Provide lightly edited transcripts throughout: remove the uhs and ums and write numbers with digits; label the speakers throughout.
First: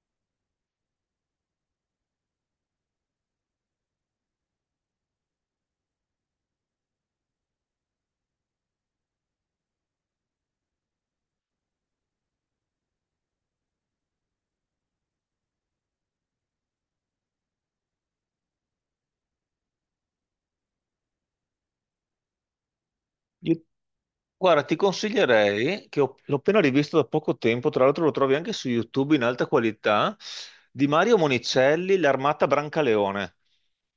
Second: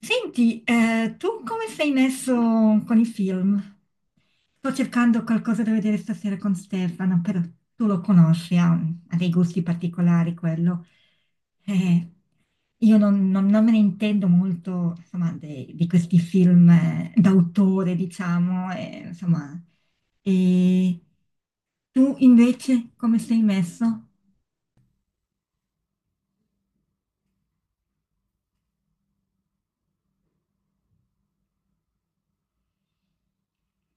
Speaker 1: Senti, tu come sei messo con i film? Sto cercando qualcosa da vedere stasera con Stefano, però tu lo conosci, ha dei gusti particolari quello. Eh, io non me ne intendo molto, insomma, di questi film d'autore, diciamo, insomma. E tu invece come sei
Speaker 2: Io-
Speaker 1: messo?
Speaker 2: Guarda, ti consiglierei, che ho- l'ho appena rivisto da poco tempo, tra l'altro lo trovi anche su YouTube in alta qualità, di Mario Monicelli, L'Armata Brancaleone,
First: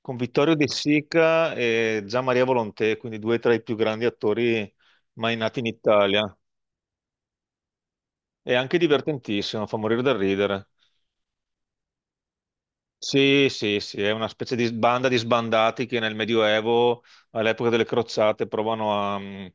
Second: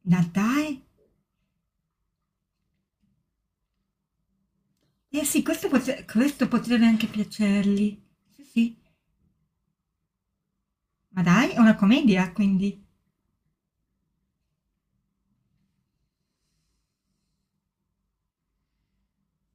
Speaker 2: con Vittorio De
Speaker 1: Dai,
Speaker 2: Sica e Gian Maria Volonté, quindi due tra i più grandi attori
Speaker 1: eh
Speaker 2: mai
Speaker 1: sì,
Speaker 2: nati in
Speaker 1: questo,
Speaker 2: Italia.
Speaker 1: questo potrebbe anche piacergli. Sì,
Speaker 2: È
Speaker 1: sì.
Speaker 2: anche divertentissimo, fa morire da ridere.
Speaker 1: Ma dai, è una commedia quindi?
Speaker 2: Sì, sì, sì, è una specie di banda di sbandati che nel Medioevo, all'epoca delle crociate, provano a,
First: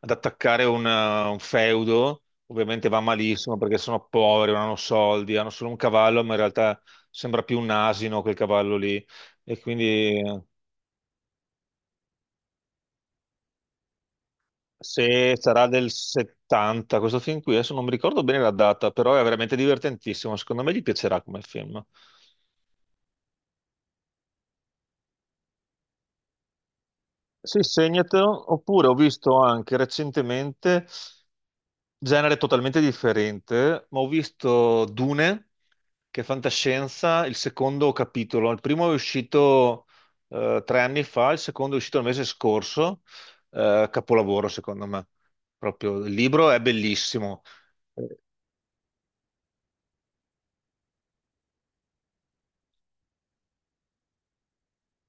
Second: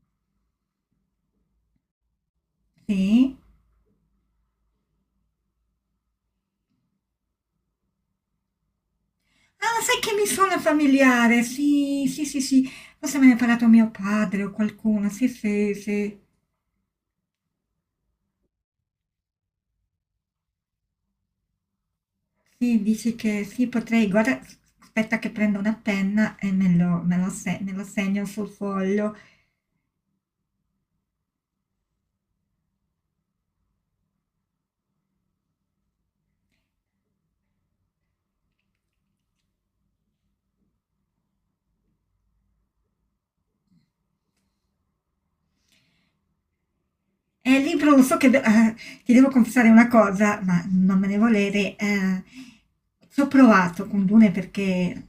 Speaker 2: ad attaccare un feudo. Ovviamente va
Speaker 1: Sì?
Speaker 2: malissimo perché sono poveri, non hanno soldi, hanno solo un cavallo, ma in realtà sembra più un asino quel cavallo lì. E
Speaker 1: Ah, sai che
Speaker 2: quindi
Speaker 1: mi suona familiare, sì, sì, sì, sì. Forse me ne ha parlato mio padre o qualcuno, sì,
Speaker 2: se sarà
Speaker 1: sì,
Speaker 2: del
Speaker 1: sì.
Speaker 2: 70, questo film qui, adesso non mi ricordo bene la data, però è veramente divertentissimo. Secondo me gli piacerà come film.
Speaker 1: Sì, dici che sì, potrei, guarda, aspetta che prendo una penna e me lo se-
Speaker 2: Sì,
Speaker 1: me lo segno sul
Speaker 2: segnatelo. Oppure ho
Speaker 1: foglio.
Speaker 2: visto anche recentemente. Genere totalmente differente, ma ho visto Dune, che è fantascienza, il secondo capitolo. Il primo è uscito tre anni fa, il secondo è uscito il mese scorso, capolavoro secondo me. Proprio il libro è bellissimo.
Speaker 1: È il libro lo so che ti devo confessare una cosa, ma non me ne volere. Ci ho provato con Dune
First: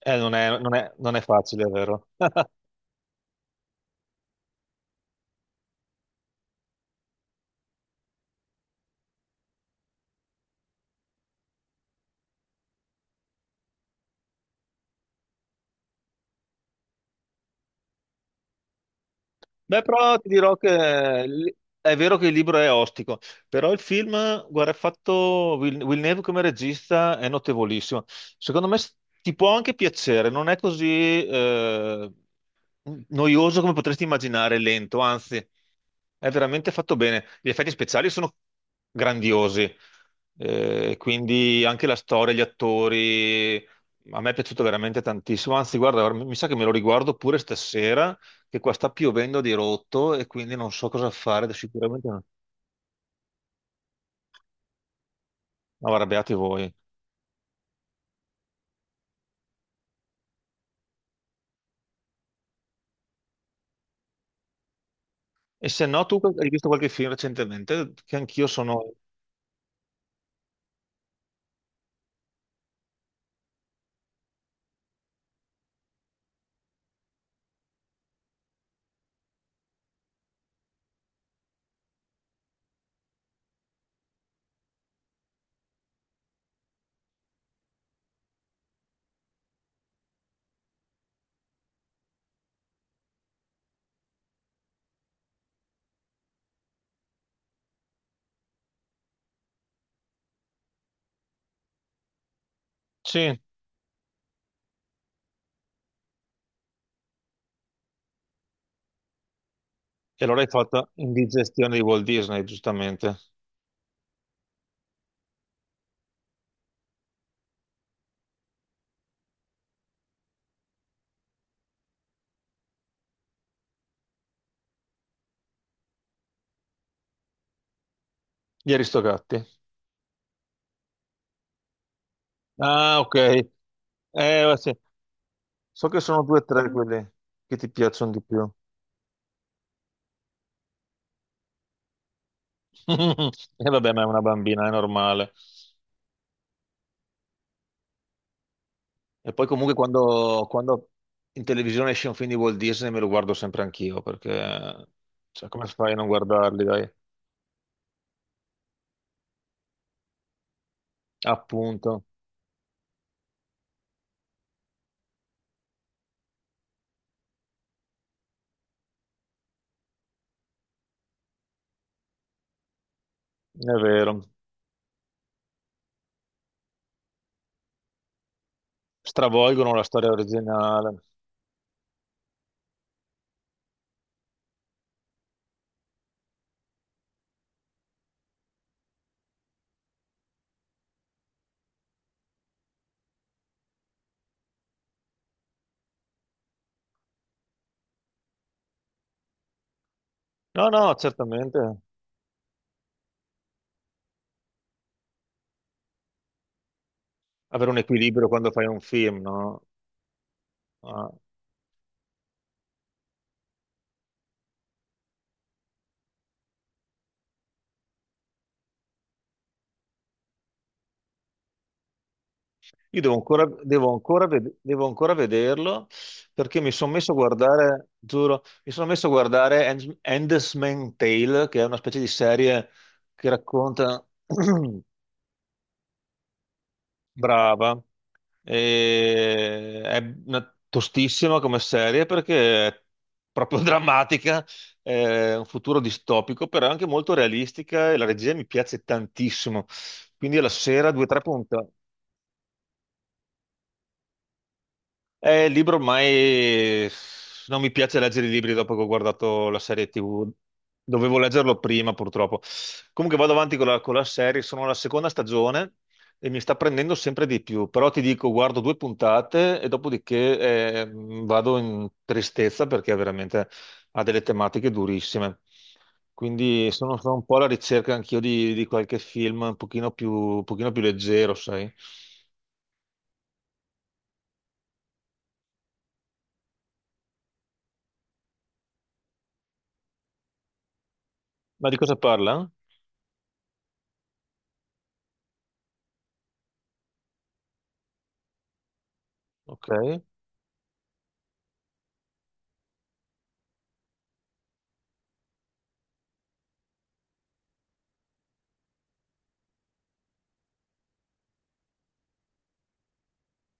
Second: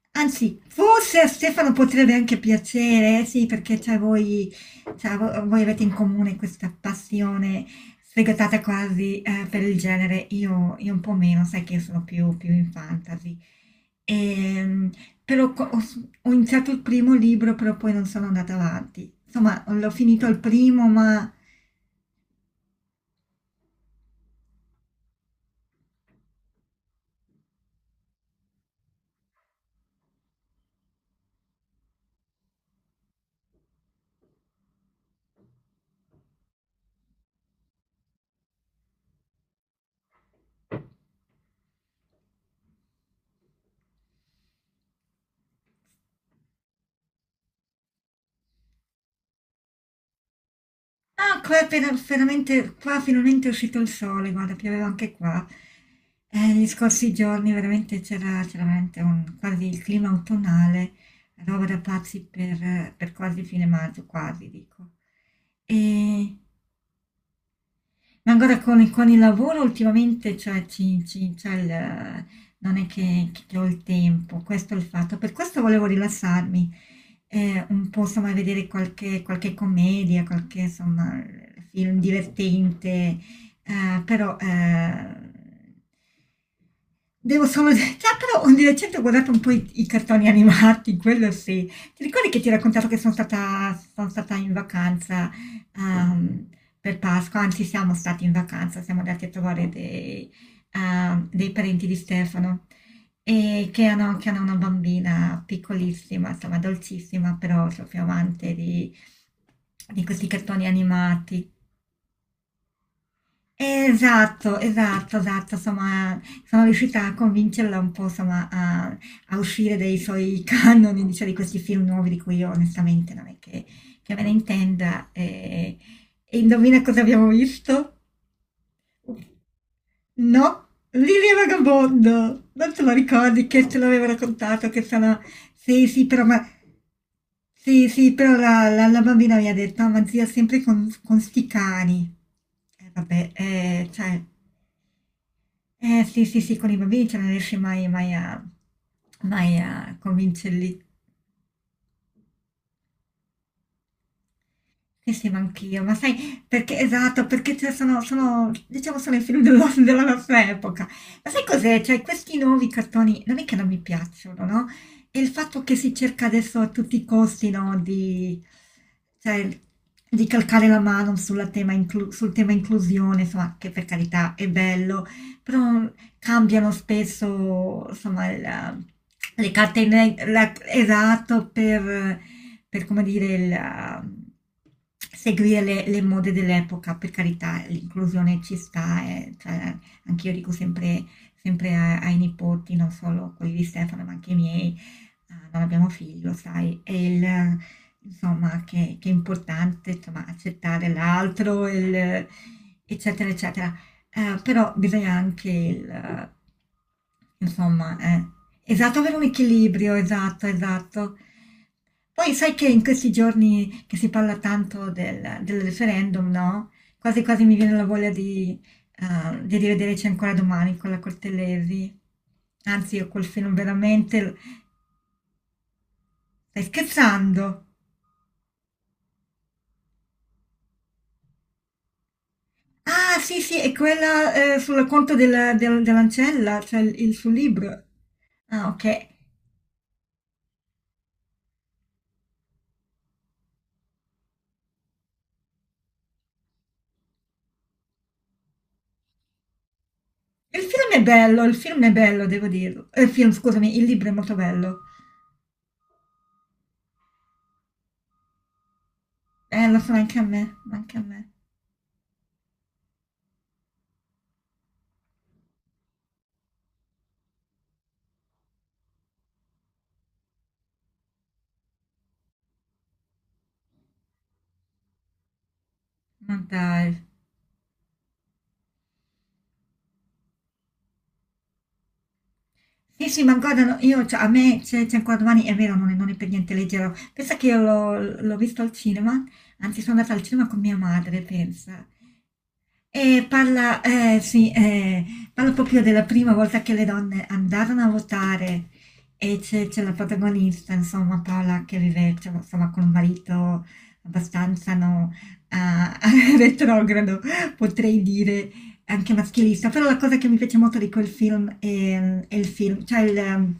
Speaker 1: anzi,
Speaker 2: Non
Speaker 1: forse
Speaker 2: è
Speaker 1: a
Speaker 2: facile, è
Speaker 1: Stefano
Speaker 2: vero?
Speaker 1: potrebbe anche piacere, sì, perché cioè, voi, cioè, voi avete in comune questa passione sfegatata quasi per il genere. Io un po' meno, sai che io sono più in fantasy. Ehm, Però ho iniziato il primo libro, però poi non sono andata avanti. Insomma,
Speaker 2: Beh,
Speaker 1: l'ho
Speaker 2: però
Speaker 1: finito
Speaker 2: ti
Speaker 1: il
Speaker 2: dirò
Speaker 1: primo,
Speaker 2: che
Speaker 1: ma...
Speaker 2: l- è vero che il libro è ostico, però il film, guarda, è fatto Villeneuve come regista è notevolissimo. Secondo me ti può anche piacere, non è così, noioso come potresti immaginare, lento, anzi, è veramente fatto bene. Gli effetti speciali sono grandiosi, quindi anche la storia, gli attori, a me è piaciuto veramente tantissimo. Anzi, guarda, ora mi sa che me lo riguardo pure stasera, che qua sta piovendo di rotto e quindi non so cosa
Speaker 1: Ah,
Speaker 2: fare, sicuramente no.
Speaker 1: finalmente, qua finalmente è uscito il sole, guarda, pioveva anche qua.
Speaker 2: No, arrabbiati
Speaker 1: Gli
Speaker 2: voi.
Speaker 1: scorsi giorni veramente c'era veramente un, quasi il clima autunnale, roba da pazzi per quasi fine maggio, quasi dico.
Speaker 2: E se no, tu
Speaker 1: E
Speaker 2: hai visto qualche film recentemente, che anch'io
Speaker 1: ancora
Speaker 2: sono...
Speaker 1: con il lavoro ultimamente cioè, c'è non è che ho il tempo, questo è il fatto. Per questo volevo rilassarmi, un po' insomma vedere qualche commedia, qualche insomma film divertente, però devo solo... Ah, però di recente ho guardato un po' i cartoni animati, quello sì. Ti ricordi che ti ho raccontato che sono stata in vacanza ehm, per Pasqua, anzi siamo stati in vacanza, siamo andati a trovare dei, dei parenti di Stefano
Speaker 2: Sì, e
Speaker 1: e che hanno una bambina piccolissima, insomma dolcissima, però proprio amante di questi
Speaker 2: allora hai
Speaker 1: cartoni
Speaker 2: fatto
Speaker 1: animati
Speaker 2: indigestione di Walt Disney, giustamente.
Speaker 1: esatto, esatto, esatto, insomma, sono riuscita a convincerla un po', insomma, a uscire dai suoi canoni, diciamo, di questi film nuovi di cui io onestamente non è che me ne intenda. E, indovina cosa abbiamo visto?
Speaker 2: Gli Aristogatti.
Speaker 1: No, Lilia Vagabondo, non te lo
Speaker 2: Ah, ok.
Speaker 1: ricordi che te l'avevo raccontato,
Speaker 2: Sì.
Speaker 1: che sono... Sì,
Speaker 2: So che
Speaker 1: sì,
Speaker 2: sono
Speaker 1: però,
Speaker 2: due o
Speaker 1: ma...
Speaker 2: tre quelle che ti
Speaker 1: sì,
Speaker 2: piacciono
Speaker 1: sì,
Speaker 2: di
Speaker 1: però
Speaker 2: più.
Speaker 1: la bambina mi ha detto, "Ah, ma zia, sempre con sti cani. Vabbè,
Speaker 2: E vabbè, ma è
Speaker 1: cioè...
Speaker 2: una bambina, è normale.
Speaker 1: Eh sì, sì, sì, con i bambini cioè non riesci mai,
Speaker 2: E poi
Speaker 1: mai
Speaker 2: comunque
Speaker 1: a convincerli.
Speaker 2: quando in televisione esce un film di Walt Disney me lo guardo sempre anch'io, perché
Speaker 1: Sì, sì, ma
Speaker 2: cioè, come
Speaker 1: anch'io,
Speaker 2: fai
Speaker 1: ma
Speaker 2: a non
Speaker 1: sai
Speaker 2: guardarli,
Speaker 1: perché,
Speaker 2: dai?
Speaker 1: esatto, perché cioè, sono, sono, diciamo, sono i film della nostra epoca. Ma sai cos'è? Cioè,
Speaker 2: Appunto,
Speaker 1: questi nuovi cartoni non è che non mi piacciono, no? E il fatto che si cerca adesso a tutti i costi, no, di, cioè, di calcare la mano sul tema inclusione, insomma, che
Speaker 2: è
Speaker 1: per
Speaker 2: vero.
Speaker 1: carità è bello, però cambiano spesso, insomma, le
Speaker 2: Stravolgono
Speaker 1: carte
Speaker 2: la
Speaker 1: in
Speaker 2: storia
Speaker 1: re- la-
Speaker 2: originale.
Speaker 1: esatto per, come dire, il, seguire le mode dell'epoca, per carità, l'inclusione ci sta, cioè, anche io dico sempre, sempre ai nipoti, non solo quelli di Stefano, ma anche i miei, non abbiamo figli, lo sai, insomma, che è importante, insomma,
Speaker 2: No,
Speaker 1: accettare
Speaker 2: no, certamente.
Speaker 1: l'altro, eccetera, eccetera. Però bisogna anche
Speaker 2: Avere un
Speaker 1: insomma, eh,
Speaker 2: equilibrio quando fai un
Speaker 1: esatto, avere
Speaker 2: film,
Speaker 1: un
Speaker 2: no?
Speaker 1: equilibrio, esatto,
Speaker 2: Ah,
Speaker 1: esatto. Poi sai che in questi giorni che si parla tanto del referendum, no? Quasi quasi mi viene la voglia di rivederci ancora domani con la Cortellesi. Anzi,
Speaker 2: io
Speaker 1: io
Speaker 2: devo
Speaker 1: quel
Speaker 2: ancora,
Speaker 1: film veramente...
Speaker 2: devo ancora vederlo perché
Speaker 1: Stai
Speaker 2: mi sono messo a
Speaker 1: scherzando?
Speaker 2: guardare, giuro, mi sono messo a guardare Handmaid's Tale, che è una specie di serie
Speaker 1: Ah,
Speaker 2: che
Speaker 1: sì, sì, è
Speaker 2: racconta,
Speaker 1: quella sul racconto dell'ancella, cioè il suo
Speaker 2: brava,
Speaker 1: libro. Ah, ok.
Speaker 2: E è una- tostissima come serie perché è proprio drammatica, è un futuro distopico, però è anche molto realistica e la regia mi piace tantissimo. Quindi alla
Speaker 1: Il film
Speaker 2: sera
Speaker 1: è
Speaker 2: due o tre
Speaker 1: bello, il
Speaker 2: puntate.
Speaker 1: film è bello, devo dirlo. Il film, scusami, il libro è molto bello.
Speaker 2: Il libro ormai non mi piace leggere i libri dopo che ho guardato la
Speaker 1: Lo
Speaker 2: serie
Speaker 1: so anche a
Speaker 2: TV.
Speaker 1: me, anche a
Speaker 2: Dovevo
Speaker 1: me.
Speaker 2: leggerlo prima, purtroppo. Comunque vado avanti con la serie, sono alla seconda stagione e mi sta prendendo sempre di più. Però ti dico, guardo due puntate e dopodiché eh, vado in tristezza perché veramente ha delle tematiche durissime.
Speaker 1: Ma
Speaker 2: Quindi
Speaker 1: dai.
Speaker 2: sono, sono un po' alla ricerca anch'io di qualche film un pochino più leggero, sai?
Speaker 1: Sì, sì, ma guarda, no, io, cioè, a me c'è ancora domani, è vero, non è per niente leggero. Pensa che io l'ho visto al cinema, anzi sono andata al cinema con mia madre,
Speaker 2: Ma di
Speaker 1: pensa.
Speaker 2: cosa parla?
Speaker 1: E parla, parla proprio della prima volta che le donne andarono a votare e c'è
Speaker 2: Ok.
Speaker 1: c'è la protagonista, insomma, Paola che vive, cioè, insomma, con un marito abbastanza no, ah, retrogrado, potrei dire, anche maschilista. Però la cosa che mi piace molto di quel film è il film, cioè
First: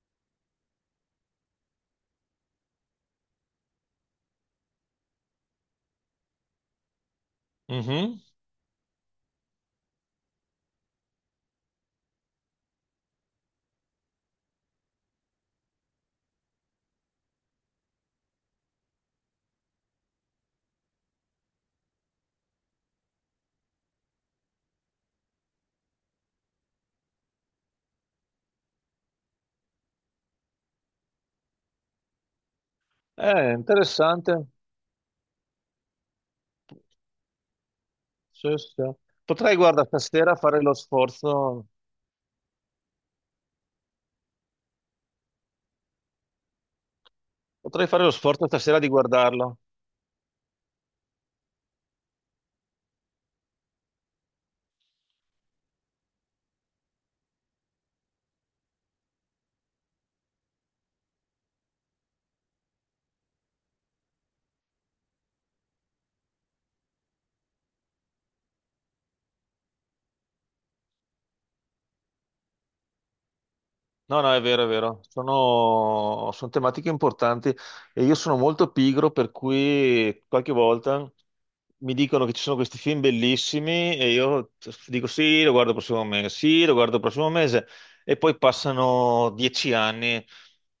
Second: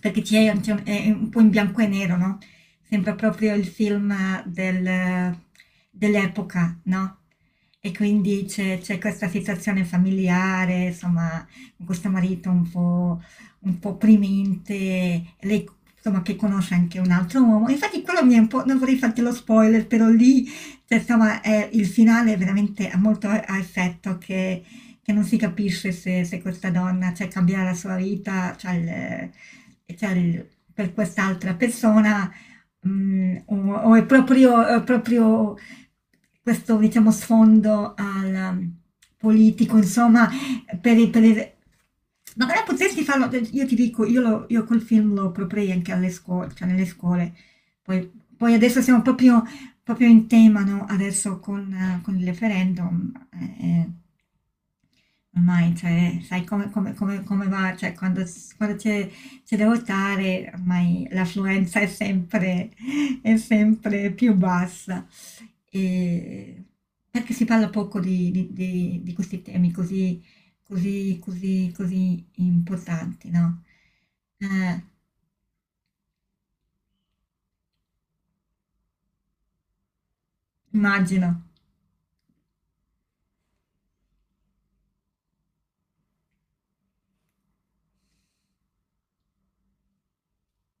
Speaker 1: perché c'è è un po' in bianco e nero, no? Sembra proprio il film del- dell'epoca, no? E
Speaker 2: Mhm.
Speaker 1: quindi c'è questa situazione familiare, insomma, con questo marito un po' opprimente, lei insomma che conosce anche un altro uomo. Infatti quello mi è un po', non vorrei farti lo spoiler, però lì, cioè, insomma, il finale è veramente ha molto a effetto che non si capisce se questa donna, cioè, cambierà la sua vita, cioè, per quest'altra persona. Mm, o
Speaker 2: Interessante.
Speaker 1: è proprio questo, diciamo, sfondo al
Speaker 2: Sì, sì, sì. Potrei,
Speaker 1: politico,
Speaker 2: guarda,
Speaker 1: insomma,
Speaker 2: stasera fare lo
Speaker 1: per, il- per il-
Speaker 2: sforzo,
Speaker 1: ma però potresti farlo, io ti dico, io, io col film lo proporrei anche alle scuole, cioè nelle scuole,
Speaker 2: potrei fare
Speaker 1: poi,
Speaker 2: lo sforzo
Speaker 1: poi
Speaker 2: stasera
Speaker 1: adesso
Speaker 2: di
Speaker 1: siamo proprio,
Speaker 2: guardarlo.
Speaker 1: proprio in tema, no? Adesso con il referendum, ormai, cioè, sai come, come va, cioè, quando, quando c'è se devo stare, ormai l'affluenza è sempre più bassa, e perché si parla poco di, di questi temi così, così, così, così importanti, no?
Speaker 2: No, no, è vero, è
Speaker 1: Eh,
Speaker 2: vero. Sono, sono tematiche importanti e io sono molto pigro, per cui qualche volta
Speaker 1: immagino,
Speaker 2: mi dicono che ci sono questi film bellissimi e io dico sì, lo guardo il prossimo mese, sì, lo guardo il prossimo mese e poi passano 10 anni,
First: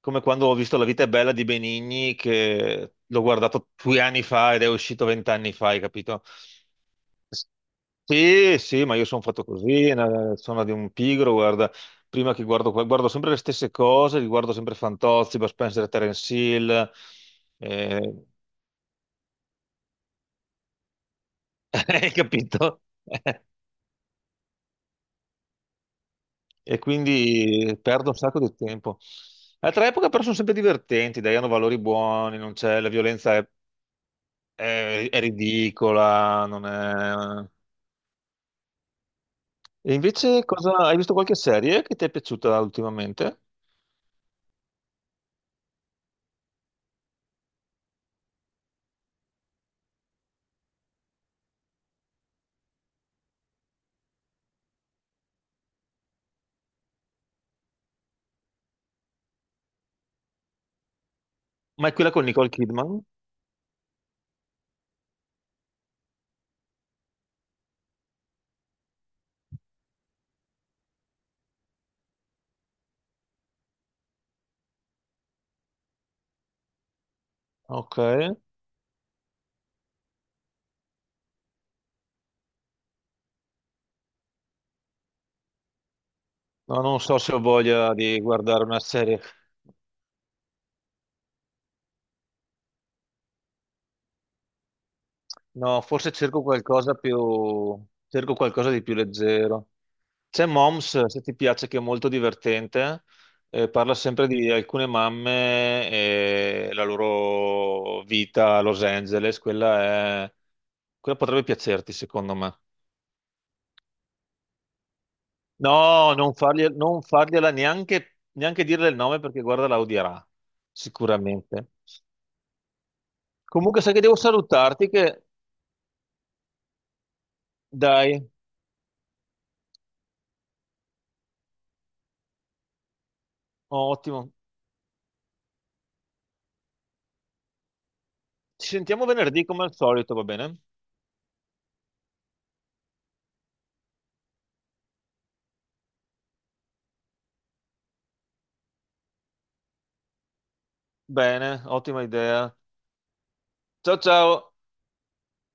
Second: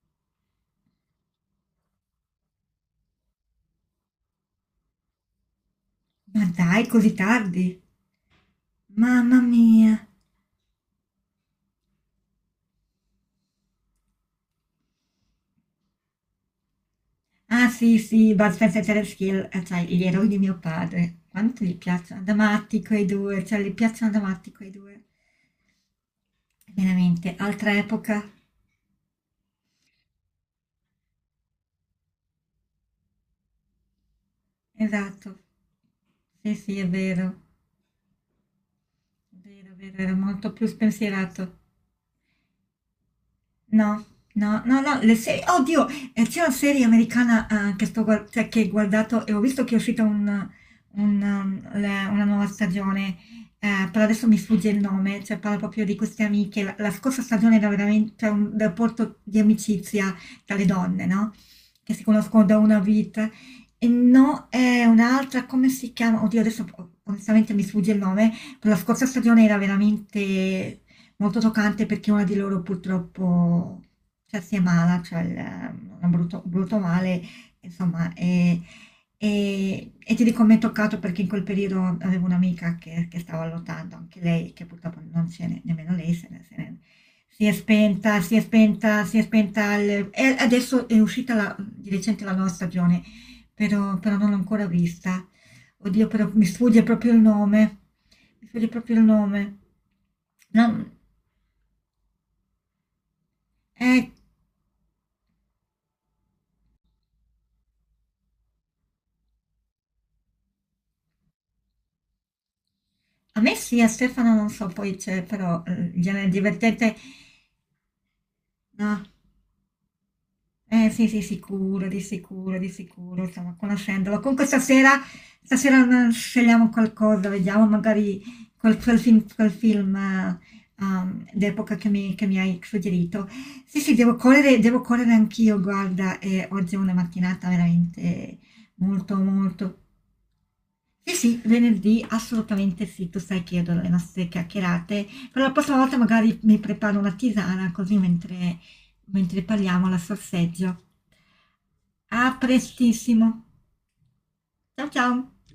Speaker 2: come quando ho visto La vita è bella di Benigni, che l'ho guardato due anni fa ed è uscito 20 anni fa, hai capito?
Speaker 1: ma dai, così tardi?
Speaker 2: Sì, sì, ma io sono
Speaker 1: Mamma
Speaker 2: fatto così,
Speaker 1: mia!
Speaker 2: una- sono di un pigro, guarda prima che guardo, guardo sempre le stesse cose, riguardo sempre Fantozzi, Bud Spencer e Terence Hill,
Speaker 1: Ah sì,
Speaker 2: eh,
Speaker 1: sì, Bud Spencer e Terence Hill, cioè gli eroi di mio padre. Quanto gli
Speaker 2: hai
Speaker 1: piacciono ad amati
Speaker 2: capito?
Speaker 1: quei due, cioè gli piacciono ad amati quei due.
Speaker 2: E
Speaker 1: Veramente, altra
Speaker 2: quindi perdo un
Speaker 1: epoca,
Speaker 2: sacco di tempo. Altra epoca però sono sempre divertenti, dai, hanno valori buoni, non c'è, la violenza è, è
Speaker 1: esatto.
Speaker 2: ridicola,
Speaker 1: Sì,
Speaker 2: non
Speaker 1: sì, è vero,
Speaker 2: è... eh.
Speaker 1: è vero, è
Speaker 2: E
Speaker 1: vero, era
Speaker 2: invece
Speaker 1: molto più
Speaker 2: cosa, hai visto qualche
Speaker 1: spensierato.
Speaker 2: serie che ti è piaciuta ultimamente?
Speaker 1: No, no, no, no, le serie, oddio, c'è una serie americana che cioè, che ho guardato e ho visto che è uscita una nuova stagione, però adesso mi sfugge il nome, cioè parla proprio di queste amiche, la scorsa stagione era veramente cioè, un rapporto di amicizia tra le donne, no?
Speaker 2: Ma è
Speaker 1: Che si
Speaker 2: quella con
Speaker 1: conoscono
Speaker 2: Nicole
Speaker 1: da una
Speaker 2: Kidman?
Speaker 1: vita, e no, è un'altra, come si chiama? Oddio, adesso onestamente mi sfugge il nome, però la scorsa stagione era veramente molto toccante perché una di loro purtroppo cioè, si ammala, cioè un brutto, brutto male,
Speaker 2: Ok,
Speaker 1: insomma, e, e ti dico mi è toccato perché in quel periodo avevo un'amica che stava lottando, anche lei, che purtroppo non nemmeno lei, se ne- se
Speaker 2: no,
Speaker 1: ne-
Speaker 2: non so se ho
Speaker 1: si è
Speaker 2: voglia di
Speaker 1: spenta, si è
Speaker 2: guardare una
Speaker 1: spenta, si
Speaker 2: serie.
Speaker 1: è spenta, e adesso di recente la nuova stagione, però, però non l'ho ancora vista.
Speaker 2: No,
Speaker 1: Oddio,
Speaker 2: forse
Speaker 1: però
Speaker 2: cerco
Speaker 1: mi sfugge
Speaker 2: qualcosa
Speaker 1: proprio il nome.
Speaker 2: più... cerco
Speaker 1: Mi sfugge
Speaker 2: qualcosa di più
Speaker 1: proprio il nome.
Speaker 2: leggero. C'è
Speaker 1: No,
Speaker 2: Moms, se ti piace, che è molto divertente. Eh, parla
Speaker 1: eh,
Speaker 2: sempre di alcune mamme e la loro vita a Los Angeles. Quella è... quella potrebbe piacerti, secondo me.
Speaker 1: a me sì, a Stefano non so, poi c'è però il
Speaker 2: No,
Speaker 1: genere divertente,
Speaker 2: non fargliela neanche, neanche dirle il
Speaker 1: no?
Speaker 2: nome perché guarda, la odierà,
Speaker 1: Eh sì, sì,
Speaker 2: sicuramente.
Speaker 1: sicuro, di sicuro, di sicuro, insomma,
Speaker 2: Comunque, sai che devo
Speaker 1: conoscendolo. Comunque
Speaker 2: salutarti
Speaker 1: stasera,
Speaker 2: che...
Speaker 1: stasera scegliamo qualcosa, vediamo magari
Speaker 2: Dai,
Speaker 1: quel film, d'epoca che mi hai suggerito. Sì,
Speaker 2: oh,
Speaker 1: sì,
Speaker 2: ottimo.
Speaker 1: devo correre anch'io, guarda, e oggi è una mattinata veramente
Speaker 2: Ci sentiamo
Speaker 1: molto,
Speaker 2: venerdì come al
Speaker 1: molto...
Speaker 2: solito, va bene?
Speaker 1: Sì, sì, venerdì assolutamente sì, tu sai che io adoro le nostre chiacchierate, però la prossima volta magari mi preparo una tisana così mentre, mentre parliamo la sorseggio.
Speaker 2: Bene, ottima
Speaker 1: A
Speaker 2: idea.
Speaker 1: prestissimo.
Speaker 2: Ciao ciao.
Speaker 1: Ciao ciao.